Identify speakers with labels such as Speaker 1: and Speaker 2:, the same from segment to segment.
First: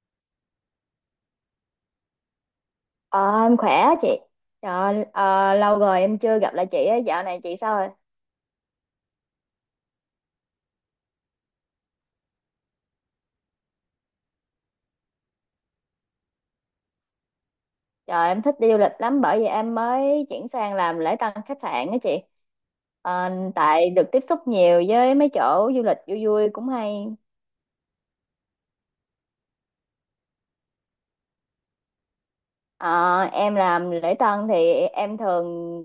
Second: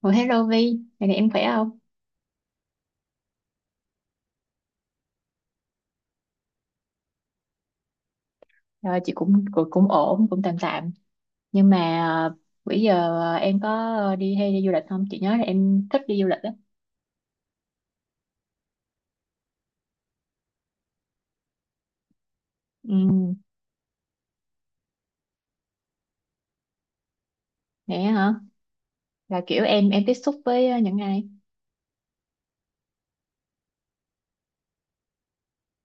Speaker 1: Ủa hello Vi, ngày này em khỏe không?
Speaker 2: Ờ, em khỏe á chị. Trời, lâu rồi em chưa gặp lại chị á, dạo này chị sao rồi?
Speaker 1: Rồi chị cũng cũng, cũng ổn, cũng tạm tạm. Nhưng mà bữa giờ em có đi hay đi du lịch không? Chị nhớ là em thích đi du lịch á.
Speaker 2: Trời, em thích đi du lịch lắm bởi vì em mới chuyển sang làm lễ tân khách sạn á chị. Ờ,
Speaker 1: Ừ,
Speaker 2: tại được tiếp xúc nhiều với mấy chỗ du lịch vui vui cũng hay.
Speaker 1: vậy á hả? Là kiểu em tiếp xúc với những ai?
Speaker 2: Ờ, em làm lễ tân thì em thường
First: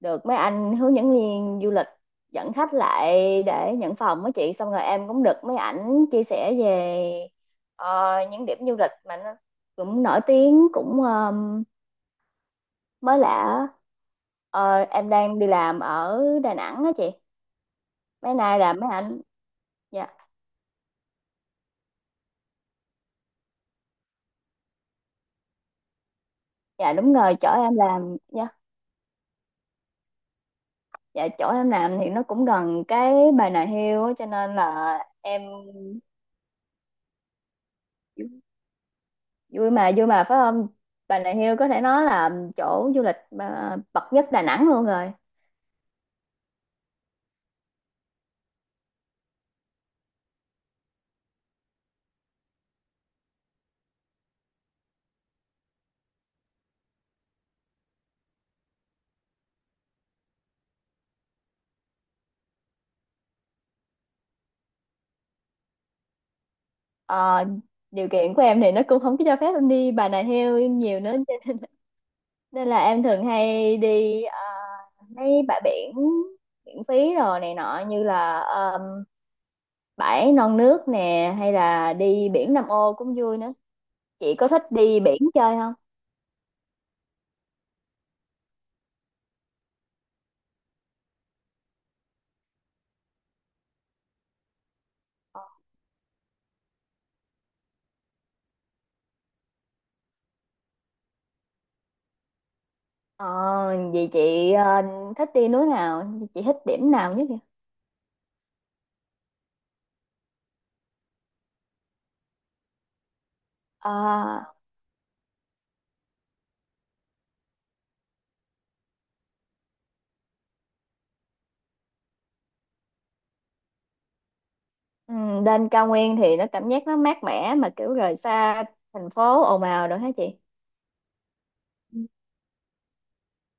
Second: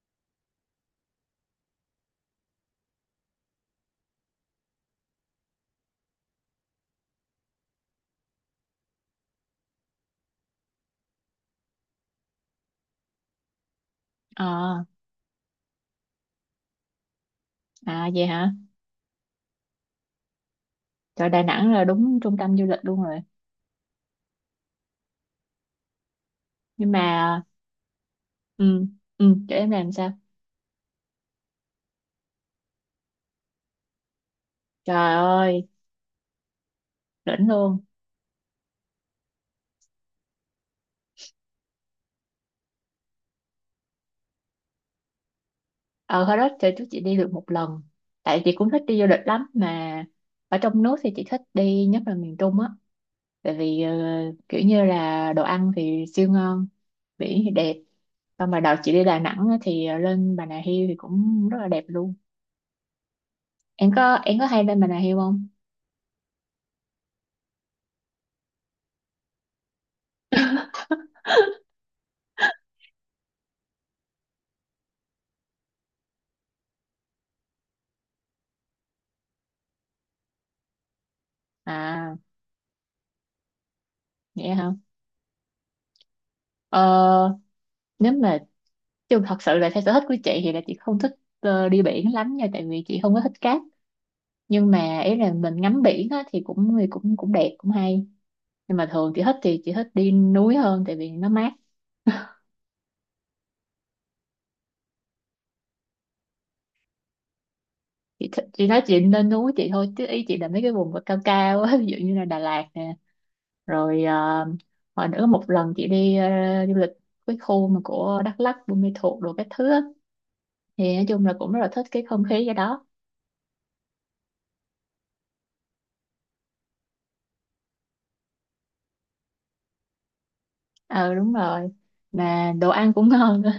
Speaker 2: được mấy anh hướng dẫn viên du lịch dẫn khách lại để nhận phòng á chị. Xong rồi em cũng được mấy ảnh chia sẻ về những điểm du lịch mà nó cũng nổi tiếng cũng, mới lạ á.
Speaker 1: Ờ,
Speaker 2: Ờ, em đang đi làm ở Đà Nẵng á chị,
Speaker 1: à, vậy
Speaker 2: mấy
Speaker 1: hả?
Speaker 2: nay là mấy anh dạ
Speaker 1: Trời, Đà Nẵng là đúng trung tâm du lịch luôn rồi. Nhưng
Speaker 2: Dạ đúng rồi,
Speaker 1: mà
Speaker 2: chỗ em làm, dạ,
Speaker 1: ừ, ừ, chỗ em làm sao?
Speaker 2: dạ chỗ em làm thì nó cũng gần cái Bà Nà Hills á, cho nên là
Speaker 1: Trời
Speaker 2: em
Speaker 1: ơi, đỉnh luôn.
Speaker 2: vui mà vui mà, phải không? Bà Nà Hills có thể nói là chỗ du lịch mà bậc nhất Đà Nẵng luôn rồi.
Speaker 1: Ờ Hồi đó trời trước chị đi được một lần. Tại chị cũng thích đi du lịch lắm, mà ở trong nước thì chị thích đi nhất là miền Trung á, tại vì kiểu như là đồ ăn thì siêu ngon, biển thì đẹp. Xong mà đợt chị đi Đà Nẵng á, thì lên Bà Nà Hills thì cũng rất là đẹp luôn. Em có em có hay lên Bà Nà Hills không?
Speaker 2: Ờ, điều kiện của em thì nó cũng không có cho phép em đi Bà Nà Hills nhiều nữa, nên là em thường hay đi mấy bãi biển miễn phí rồi này nọ, như là bãi Non Nước nè hay là
Speaker 1: À
Speaker 2: đi biển Nam Ô cũng vui nữa. Chị
Speaker 1: vậy
Speaker 2: có
Speaker 1: hả.
Speaker 2: thích đi biển chơi không?
Speaker 1: ờ, Nếu mà, chứ thật sự là theo sở thích của chị thì là chị không thích đi biển lắm nha, tại vì chị không có thích cát. Nhưng mà ý là mình ngắm biển á, thì cũng cũng đẹp cũng hay. Nhưng mà thường chị thích, thì chị thích đi núi hơn tại vì nó mát.
Speaker 2: Ờ, vậy chị thích đi núi nào, chị thích điểm nào nhất vậy?
Speaker 1: Chị nói chị nên núi chị thôi, chứ ý chị là mấy cái vùng mà cao cao á ví dụ như là Đà Lạt nè.
Speaker 2: Ờ,
Speaker 1: Rồi hồi nữa một lần chị đi du lịch cái khu mà của Đắk Lắk Buôn Ma Thuột đồ các thứ á, thì nói chung là cũng rất là thích cái không khí ở đó.
Speaker 2: ừ, lên cao nguyên thì nó cảm giác nó mát mẻ mà kiểu rời xa thành phố ồn ào rồi hả chị?
Speaker 1: Ờ đúng rồi.
Speaker 2: Ừ.
Speaker 1: Mà đồ ăn cũng ngon nữa,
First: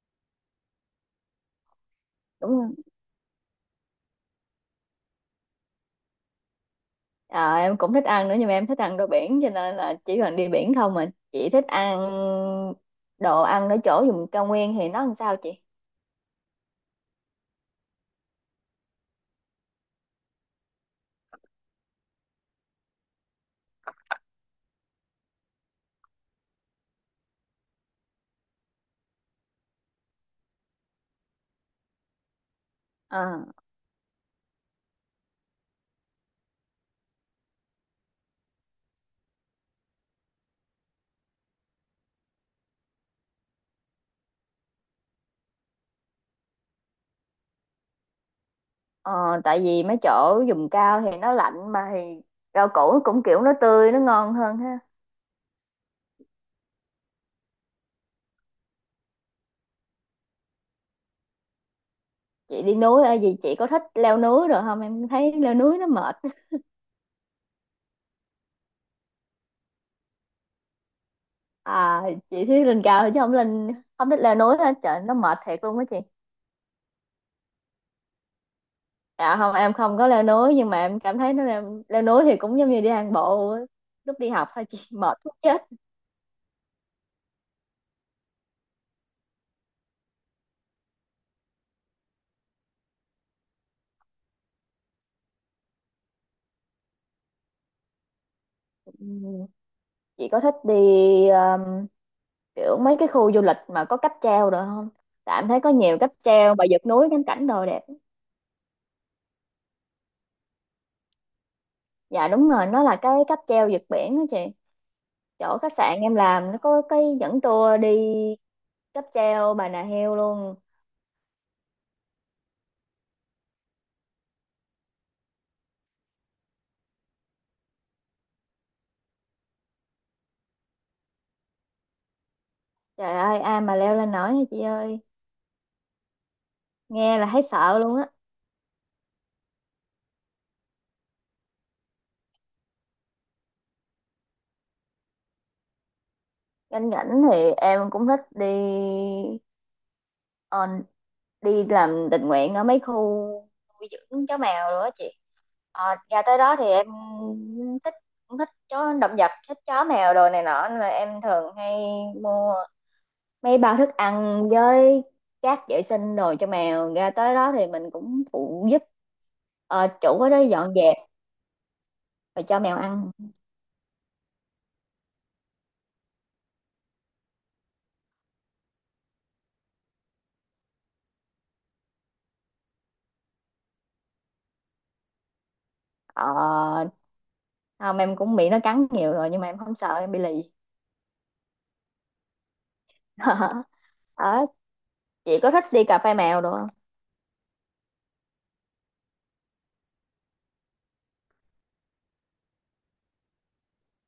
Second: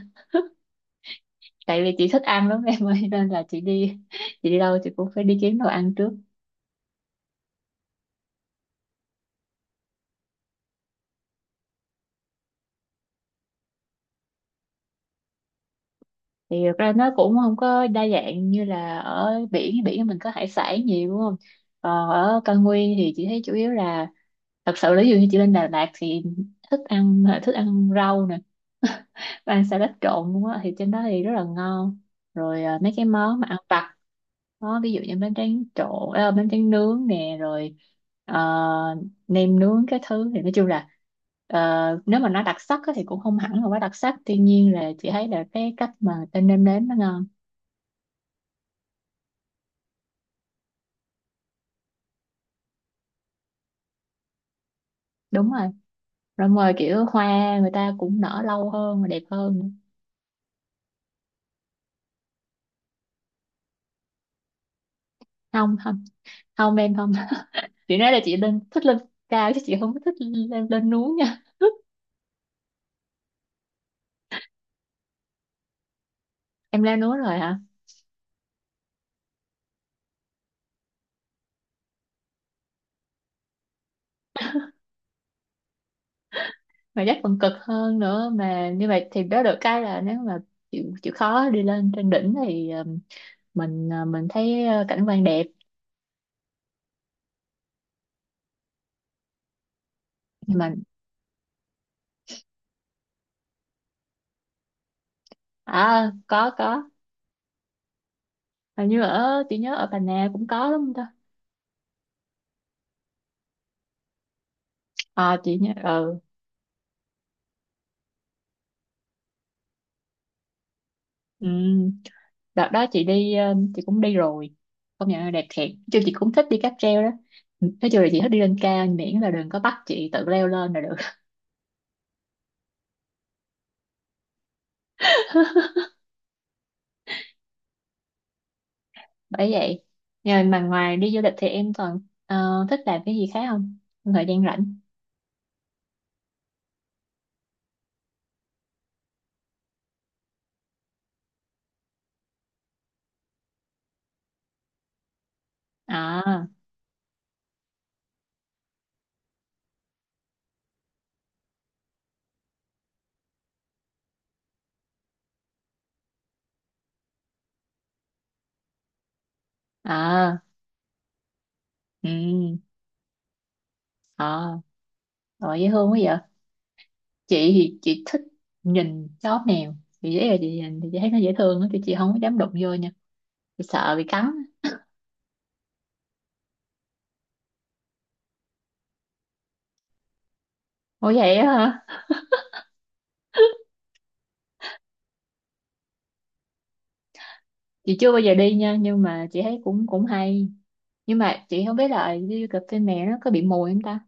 Speaker 1: tại vì chị thích ăn
Speaker 2: Đúng
Speaker 1: lắm
Speaker 2: rồi.
Speaker 1: em ơi, nên là chị đi chị đi đâu chị cũng phải đi kiếm đồ ăn trước.
Speaker 2: Ờ, em cũng thích ăn nữa nhưng mà em thích ăn đồ biển, cho nên là chỉ cần đi biển không. Mà chị thích ăn đồ ăn ở chỗ vùng cao nguyên thì nó làm sao chị?
Speaker 1: Thì thật ra nó cũng không có đa dạng như là ở biển, biển mình có hải sản nhiều đúng không. Còn ở cao nguyên thì chị thấy chủ yếu là, thật sự là ví dụ như chị lên Đà Lạt thì thức ăn rau nè ăn salad trộn luôn á, thì trên đó thì rất là ngon. Rồi mấy cái
Speaker 2: Ờ,
Speaker 1: món mà ăn vặt đó, ví dụ như bánh tráng trộn bánh tráng nướng nè, rồi ờ, nem nướng cái thứ. Thì nói chung là ờ, nếu mà nó đặc sắc á thì cũng không hẳn là quá đặc sắc, tuy nhiên là chị thấy là cái cách mà người ta nêm nếm nó ngon.
Speaker 2: ờ, tại vì mấy chỗ vùng cao thì nó lạnh mà thì rau củ nó cũng kiểu nó tươi nó ngon hơn ha.
Speaker 1: Đúng rồi. Rồi mời kiểu hoa người ta cũng nở lâu hơn và đẹp hơn nữa.
Speaker 2: Chị đi núi gì, chị có thích leo núi rồi không? Em thấy leo
Speaker 1: Không
Speaker 2: núi nó
Speaker 1: không,
Speaker 2: mệt.
Speaker 1: không em không. Chị nói là chị lên, thích lên cao, chứ chị không có thích lên lên núi nha.
Speaker 2: À chị thích lên cao chứ không lên, không thích leo núi hết. Trời, nó mệt thiệt luôn á chị.
Speaker 1: Em leo núi rồi hả?
Speaker 2: Dạ không, em không có leo núi nhưng mà em cảm thấy nó leo, leo núi thì cũng giống như đi hàng bộ á. Lúc đi học thôi chị, mệt muốn chết.
Speaker 1: Mà chắc còn cực hơn nữa. Mà như vậy thì đó, được cái là nếu mà chịu chịu khó đi lên trên đỉnh thì mình thấy cảnh quan đẹp.
Speaker 2: Ừ. Chị có thích
Speaker 1: Nhưng mà
Speaker 2: đi um, kiểu mấy cái khu du lịch mà có cáp treo rồi không? Tại em thấy có
Speaker 1: à,
Speaker 2: nhiều cáp
Speaker 1: có
Speaker 2: treo và
Speaker 1: có
Speaker 2: vượt núi ngắm cảnh đồ đẹp.
Speaker 1: hình như ở, chị nhớ ở Bà Nà cũng có đúng không ta.
Speaker 2: Dạ đúng rồi, nó là cái cáp treo vượt biển đó chị.
Speaker 1: À chị
Speaker 2: Chỗ
Speaker 1: nhớ
Speaker 2: khách sạn em
Speaker 1: ừ.
Speaker 2: làm nó có cái dẫn tour đi cáp treo Bà Nà Heo luôn.
Speaker 1: Ừ, đợt đó chị đi chị cũng đi rồi, công nhận là đẹp thiệt. Nói chung chị cũng thích đi cáp treo đó, nói chung là chị thích đi lên cao, miễn là đừng có bắt chị tự leo lên là được.
Speaker 2: Trời ơi, ai mà leo lên nổi hả chị ơi, nghe là thấy sợ luôn á.
Speaker 1: Bởi vậy. Rồi mà ngoài đi du lịch thì em còn thích làm cái gì khác không? Trong thời gian rảnh.
Speaker 2: Cảnh cảnh thì em cũng thích đi, Ờ, đi làm tình nguyện ở mấy khu nuôi dưỡng chó mèo rồi đó chị. Ờ, nhà tới
Speaker 1: À,
Speaker 2: đó thì em thích, cũng thích chó, động vật, thích chó mèo đồ này nọ, nên là em thường hay mua mấy bao thức ăn với cát vệ sinh đồ cho mèo. Ra tới đó thì mình cũng phụ giúp chủ ở đó
Speaker 1: à,
Speaker 2: dọn dẹp rồi
Speaker 1: ừ,
Speaker 2: cho mèo ăn.
Speaker 1: à, rồi dễ thương quá vậy. Chị thì chị thích nhìn chó mèo, chị dễ là chị nhìn thì chị thấy nó dễ thương á, thì chị không có dám đụng vô nha, chị sợ bị cắn.
Speaker 2: Ờ, không, em cũng bị nó cắn nhiều rồi nhưng mà em không sợ, em bị lì.
Speaker 1: Ủa vậy á hả?
Speaker 2: Ờ, chị có thích đi cà phê mèo đồ không?
Speaker 1: Chị chưa bao giờ đi nha, nhưng mà chị thấy cũng cũng hay, nhưng mà chị không biết là đi cà phê mẹ nó có bị mùi không ta.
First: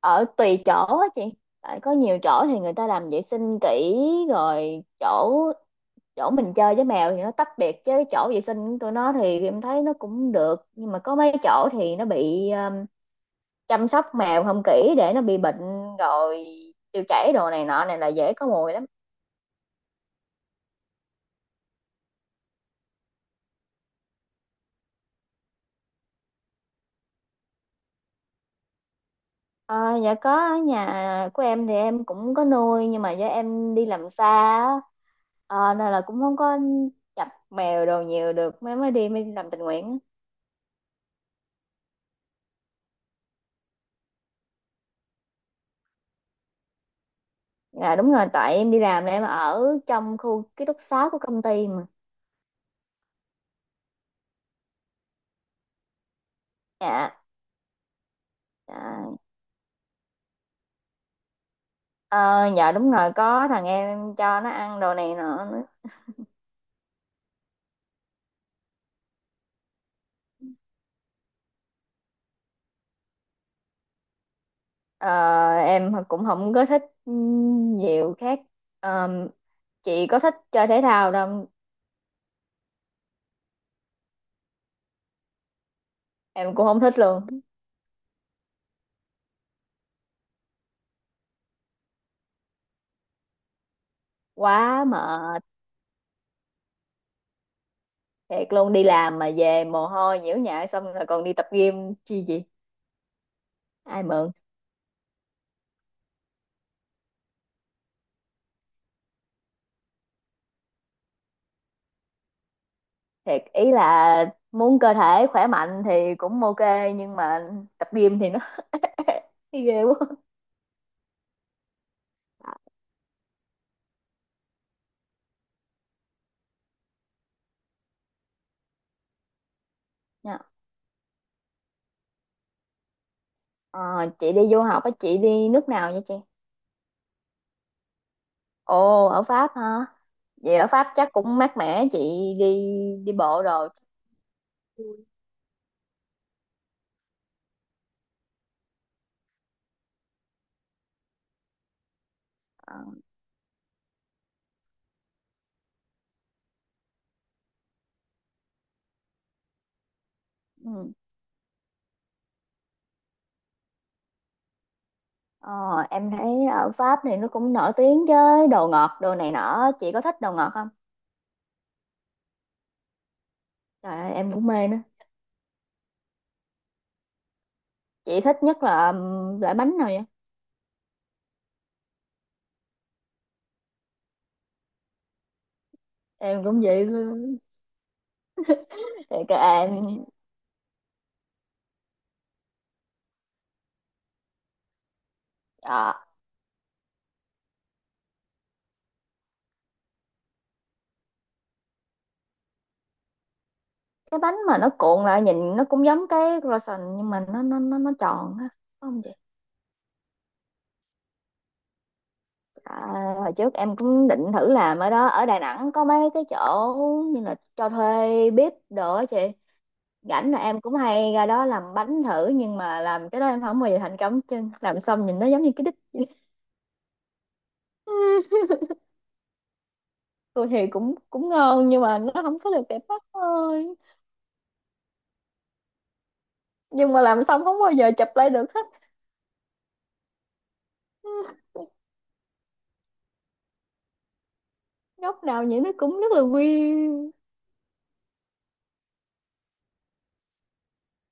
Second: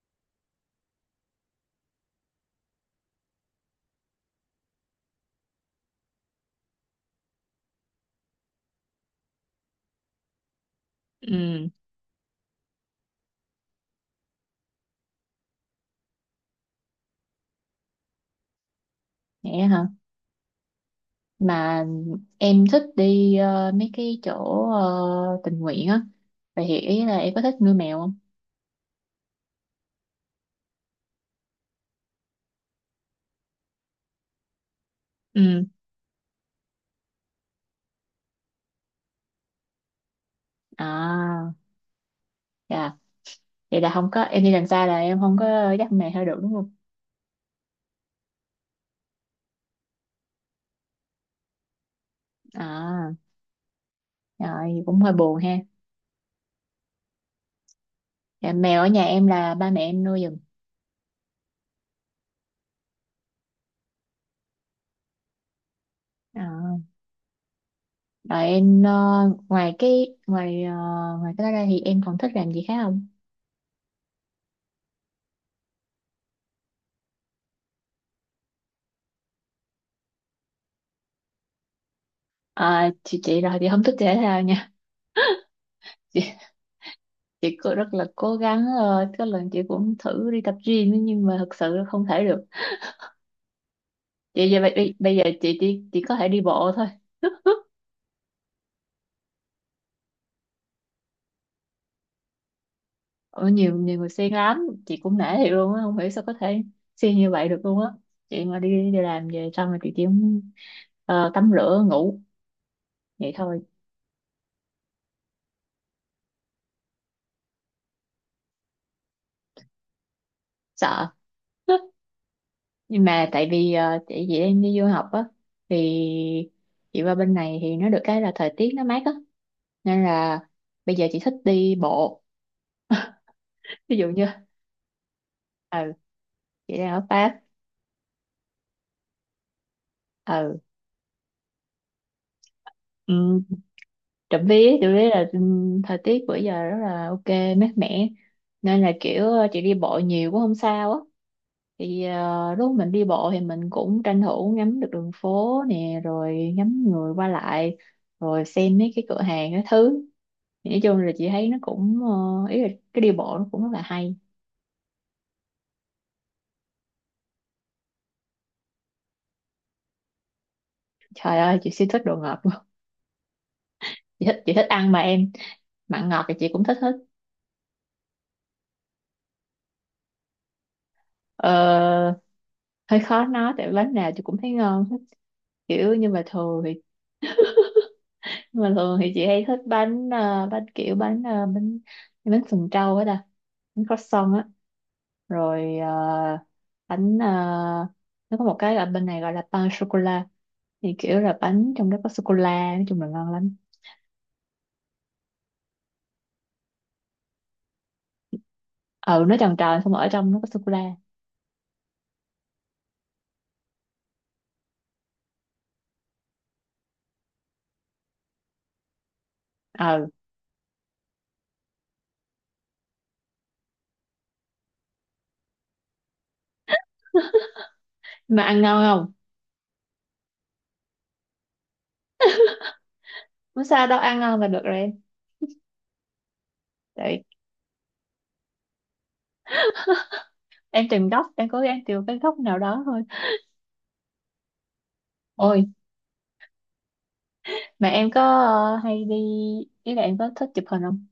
Speaker 2: Ở tùy chỗ á chị, tại có nhiều chỗ thì người ta làm vệ sinh kỹ, rồi chỗ chỗ mình chơi với mèo thì nó tách biệt chứ chỗ vệ sinh của tụi nó thì em thấy nó cũng được. Nhưng mà có mấy
Speaker 1: Ừ.
Speaker 2: chỗ thì nó bị, chăm sóc mèo không kỹ để nó bị bệnh rồi tiêu chảy đồ này nọ, này là dễ có mùi lắm.
Speaker 1: Mẹ hả? Mà em thích đi mấy cái chỗ tình nguyện á, vậy thì ý là em có thích nuôi mèo không?
Speaker 2: Ờ, dạ có, ở nhà của em thì em cũng có nuôi nhưng mà do em đi làm xa á,
Speaker 1: Ừ.
Speaker 2: ờ, nên là cũng không có chập mèo đồ nhiều được, mới mới đi làm tình nguyện á.
Speaker 1: À, dạ. Vậy là không có, em đi làm xa là em không có dắt mèo theo được đúng không?
Speaker 2: Dạ đúng rồi, tại em đi làm là em ở trong khu ký túc xá của công ty mà.
Speaker 1: À, rồi cũng hơi buồn ha.
Speaker 2: Dạ.
Speaker 1: Dạ, mèo ở nhà
Speaker 2: Dạ.
Speaker 1: em là ba mẹ em nuôi giùm.
Speaker 2: Ờ, dạ đúng rồi, có thằng em cho nó ăn đồ này nọ nữa.
Speaker 1: À, rồi em ngoài cái ngoài ngoài cái đó ra thì em còn thích làm gì khác không?
Speaker 2: Ờ, em cũng không có thích nhiều khác. Ờ, chị có thích chơi thể thao đâu,
Speaker 1: À, chị rồi chị không thích thể thao nha.
Speaker 2: em cũng không thích luôn.
Speaker 1: Chị cũng rất là cố gắng, rồi có lần chị cũng thử đi tập gym ấy, nhưng mà thật sự là không thể được. Chị giờ
Speaker 2: Quá
Speaker 1: bây giờ
Speaker 2: mệt,
Speaker 1: chị chỉ có thể đi bộ thôi.
Speaker 2: thiệt luôn, đi làm mà về mồ hôi nhiễu nhại xong rồi còn đi tập gym chi gì.
Speaker 1: Ở, nhiều nhiều
Speaker 2: Ai
Speaker 1: người
Speaker 2: mượn.
Speaker 1: siêng lắm, chị cũng nể thiệt luôn á, không hiểu sao có thể siêng như vậy được luôn á. Chị mà đi đi làm về xong rồi chị chỉ muốn, tắm rửa ngủ vậy
Speaker 2: Thiệt
Speaker 1: thôi.
Speaker 2: ý là muốn cơ thể khỏe mạnh thì cũng ok, nhưng mà tập gym thì nó ghê quá.
Speaker 1: Sợ. Nhưng mà tại vì chị đang đi du học á, thì chị qua bên này thì nó được cái là thời tiết nó mát á, nên
Speaker 2: Dạ.
Speaker 1: là bây giờ chị thích đi bộ.
Speaker 2: Ờ,
Speaker 1: Ví dụ như,
Speaker 2: chị đi du học á, chị đi nước
Speaker 1: ừ,
Speaker 2: nào vậy chị?
Speaker 1: chị đang ở Pháp.
Speaker 2: Ồ, ở Pháp hả? Vậy
Speaker 1: Ừ.
Speaker 2: ở Pháp chắc cũng mát mẻ chị đi, đi
Speaker 1: um,
Speaker 2: bộ rồi.
Speaker 1: trộm vía là thời tiết bữa giờ rất là ok mát mẻ, nên là kiểu chị đi bộ nhiều cũng không sao á. Thì lúc
Speaker 2: Ờ,
Speaker 1: mình đi bộ thì mình cũng tranh thủ ngắm được đường phố nè, rồi ngắm người qua lại, rồi xem mấy cái cửa hàng cái thứ. Thì nói
Speaker 2: ừ.
Speaker 1: chung là chị thấy nó cũng ý là cái đi bộ nó cũng rất là hay.
Speaker 2: Ờ, em thấy ở Pháp thì nó cũng nổi tiếng với đồ ngọt đồ này nọ, chị có thích đồ ngọt không?
Speaker 1: Trời ơi chị siêu thích đồ ngọt luôn.
Speaker 2: Trời ơi,
Speaker 1: Chị
Speaker 2: em
Speaker 1: thích,
Speaker 2: cũng
Speaker 1: chị thích
Speaker 2: mê nữa.
Speaker 1: ăn mà em, mặn ngọt thì chị cũng thích hết.
Speaker 2: Chị thích nhất là loại bánh nào vậy?
Speaker 1: Ờ, hơi khó nói tại bánh nào chị cũng thấy ngon hết, kiểu. Nhưng mà
Speaker 2: Em cũng
Speaker 1: thường thì,
Speaker 2: vậy luôn.
Speaker 1: nhưng mà thường thì
Speaker 2: Thì
Speaker 1: chị
Speaker 2: cái
Speaker 1: hay thích
Speaker 2: em,
Speaker 1: bánh bánh kiểu bánh bánh, bánh sừng trâu á ta, bánh croissant á. Rồi
Speaker 2: ờ,
Speaker 1: bánh nó có một cái ở bên này gọi là pain sô cô la, thì kiểu là bánh trong đó có sô cô la, nói chung là ngon lắm.
Speaker 2: cái bánh mà nó cuộn lại nhìn nó cũng giống cái croissant nhưng mà nó tròn á, phải không?
Speaker 1: Ừ nó tròn tròn, xong rồi ở trong nó có sô cô la.
Speaker 2: À, hồi trước em cũng định thử làm ở đó, ở Đà Nẵng có mấy cái chỗ như là cho thuê bếp đồ á chị.
Speaker 1: Ừ.
Speaker 2: Rảnh là em cũng hay ra đó làm bánh thử nhưng mà làm cái đó em không bao giờ thành công chứ, làm xong nhìn nó giống như cái đít vậy.
Speaker 1: Mà ăn ngon không?
Speaker 2: Tôi thì cũng cũng ngon nhưng mà nó không có được đẹp mắt
Speaker 1: Không
Speaker 2: thôi.
Speaker 1: sao đâu, ăn ngon là được rồi em.
Speaker 2: Nhưng mà
Speaker 1: Tại
Speaker 2: làm xong không bao giờ chụp lại được hết,
Speaker 1: em tìm góc, em cố gắng tìm cái góc nào đó thôi.
Speaker 2: góc nào nhìn
Speaker 1: Ôi.
Speaker 2: nó cũng rất là quy.
Speaker 1: Mà em có hay đi, ý là em có thích chụp hình không?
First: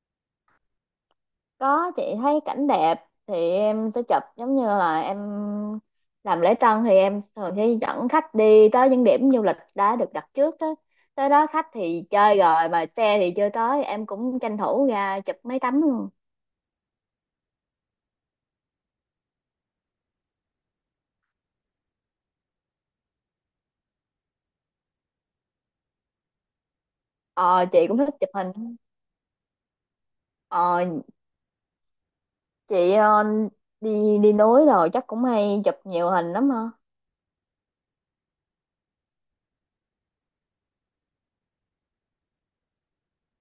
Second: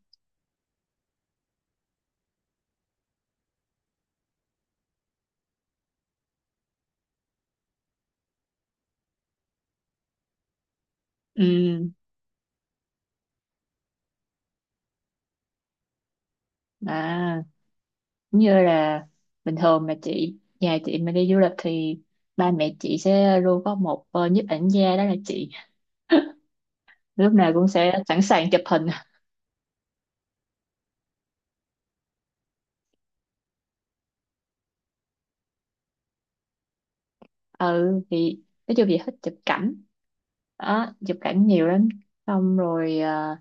Speaker 2: Có, chị thấy cảnh đẹp thì em sẽ chụp, giống như là em làm lễ tân thì em thường sẽ dẫn khách đi tới những điểm du lịch đã được đặt trước. Tới tới
Speaker 1: Ừ,
Speaker 2: đó khách thì chơi rồi mà xe thì chưa tới, em cũng tranh thủ ra chụp mấy tấm luôn.
Speaker 1: à, cũng như là bình thường mà chị, nhà chị mà đi du lịch thì ba mẹ chị sẽ luôn có một nhiếp ảnh gia, đó là chị, lúc nào
Speaker 2: Ờ
Speaker 1: cũng
Speaker 2: chị
Speaker 1: sẽ
Speaker 2: cũng thích
Speaker 1: sẵn
Speaker 2: chụp
Speaker 1: sàng chụp
Speaker 2: hình,
Speaker 1: hình.
Speaker 2: ờ chị đi đi núi rồi chắc cũng hay chụp nhiều hình lắm ha.
Speaker 1: Ừ thì nói chung chị thích chụp cảnh đó, chụp cảnh nhiều lắm. Xong rồi ờ,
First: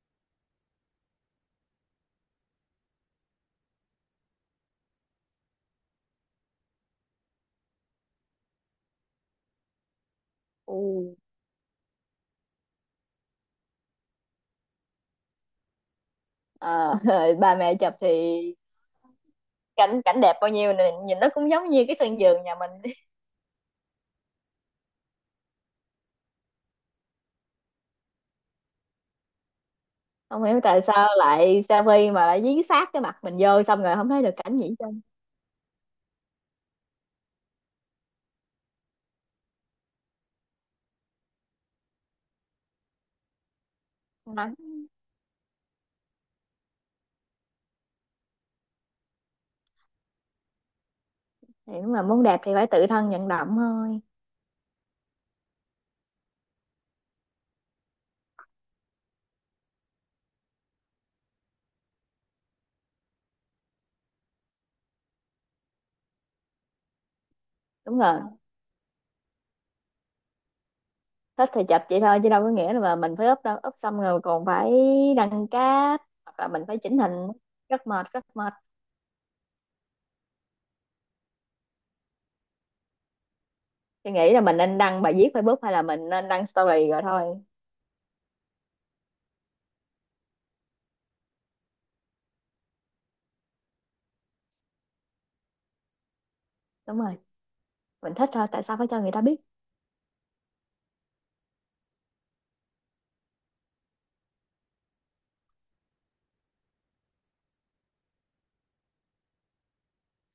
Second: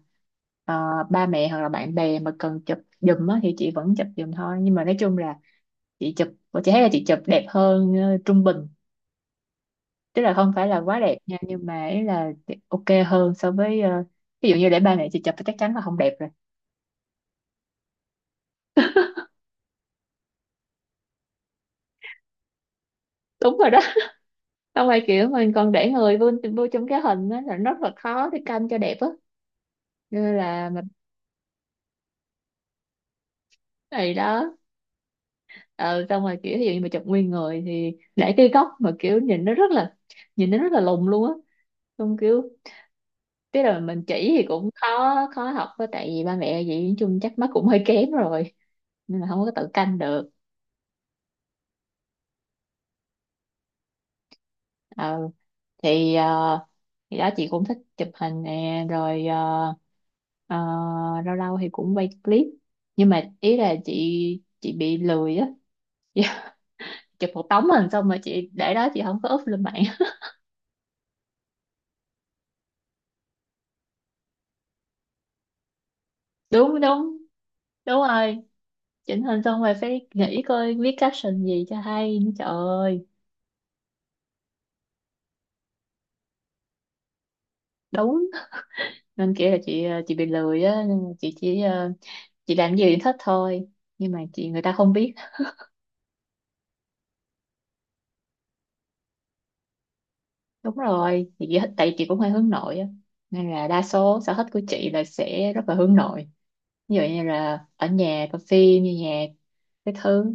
Speaker 1: ờ, ba mẹ hoặc là bạn bè mà cần chụp giùm á thì chị vẫn chụp giùm thôi, nhưng mà nói chung là chị chụp, chị thấy là chị chụp đẹp hơn trung bình, tức là không phải
Speaker 2: Ồ.
Speaker 1: là quá đẹp nha, nhưng mà ý là ok hơn so với ví dụ như để ba mẹ chị chụp thì chắc chắn là không đẹp rồi.
Speaker 2: ờ, Ba mẹ chụp thì cảnh cảnh đẹp bao nhiêu nè, nhìn nó cũng giống như cái sân vườn nhà mình.
Speaker 1: Đúng rồi đó. Xong rồi kiểu mình còn để người vô, vô trong cái hình á là rất là khó để canh cho đẹp á, nên
Speaker 2: Không hiểu
Speaker 1: là
Speaker 2: tại
Speaker 1: mình.
Speaker 2: sao lại Savvy mà lại dí sát cái mặt mình vô xong rồi không
Speaker 1: Này
Speaker 2: thấy được
Speaker 1: đó.
Speaker 2: cảnh gì hết trơn.
Speaker 1: Ờ xong rồi kiểu ví dụ như mà chụp nguyên người thì để cái góc mà kiểu nhìn nó rất là, nhìn nó rất là lùn luôn á. Xong kiểu, tức là mình chỉ thì
Speaker 2: Nắng.
Speaker 1: cũng khó khó học á, tại vì ba mẹ vậy, nói chung chắc mắt cũng hơi kém rồi, nên là không có tự canh được.
Speaker 2: Thì đúng là muốn đẹp thì phải tự thân vận động thôi.
Speaker 1: Ờ, thì thì đó chị cũng thích chụp hình nè, rồi ờ, lâu lâu thì cũng quay clip, nhưng mà ý là chị bị lười á. Dạ, chụp một tấm hình
Speaker 2: Đúng
Speaker 1: xong rồi
Speaker 2: rồi,
Speaker 1: chị để đó chị không có up lên mạng.
Speaker 2: thích thì chụp vậy thôi chứ đâu có nghĩa là mà mình phải úp đâu. Úp xong rồi còn phải đăng cáp hoặc là mình phải
Speaker 1: Đúng
Speaker 2: chỉnh hình,
Speaker 1: đúng.
Speaker 2: rất
Speaker 1: Đúng
Speaker 2: mệt, rất
Speaker 1: rồi,
Speaker 2: mệt.
Speaker 1: chỉnh hình xong rồi phải nghĩ coi viết caption gì cho hay nữa, trời ơi.
Speaker 2: Thì nghĩ là mình nên đăng bài viết Facebook hay là mình nên đăng story rồi thôi.
Speaker 1: Đúng, nên kia là chị chị bị lười á, nên là chị chỉ chị làm gì thì thích thôi, nhưng mà chị người ta không biết.
Speaker 2: Đúng rồi, mình thích thôi, tại sao phải cho người ta biết.
Speaker 1: Đúng rồi, thì chị, tại chị cũng hơi hướng nội á. Nên là đa số sở thích của chị là sẽ rất là hướng nội. Ví dụ như là ở nhà coi phim, nghe nhạc, cái thứ.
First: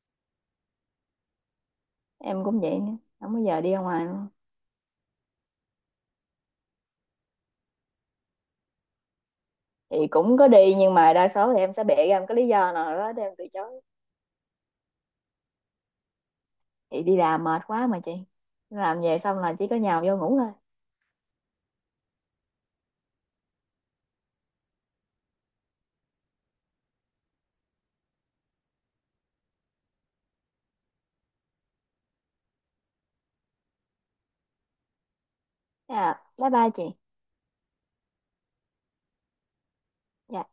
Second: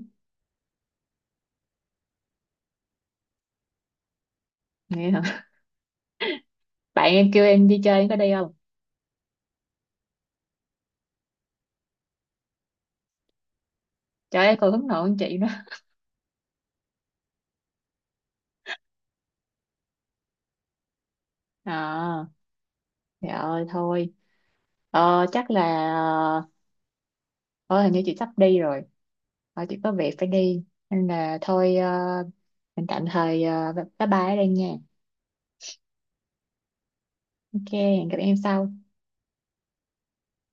Speaker 2: Em cũng vậy nữa, không bao giờ đi ra ngoài luôn.
Speaker 1: Nghe hả? Bạn em kêu em đi chơi, em có đi không?
Speaker 2: Thì cũng có đi nhưng mà đa số thì em sẽ bịa ra một cái lý do nào đó để em từ chối.
Speaker 1: Trời ơi, còn hướng nội hơn chị nữa.
Speaker 2: Chị đi làm mệt quá mà chị, làm về xong là chỉ có nhào vô ngủ thôi.
Speaker 1: À, trời ơi, thôi. Ờ, chắc là... Ờ, ờ, hình như chị sắp đi rồi. Ờ, chị có việc phải đi. Nên là thôi, mình tạm thời bye bye ở đây nha.
Speaker 2: Thế à, bye bye chị.
Speaker 1: Ok, hẹn gặp em sau.
Speaker 2: Dạ.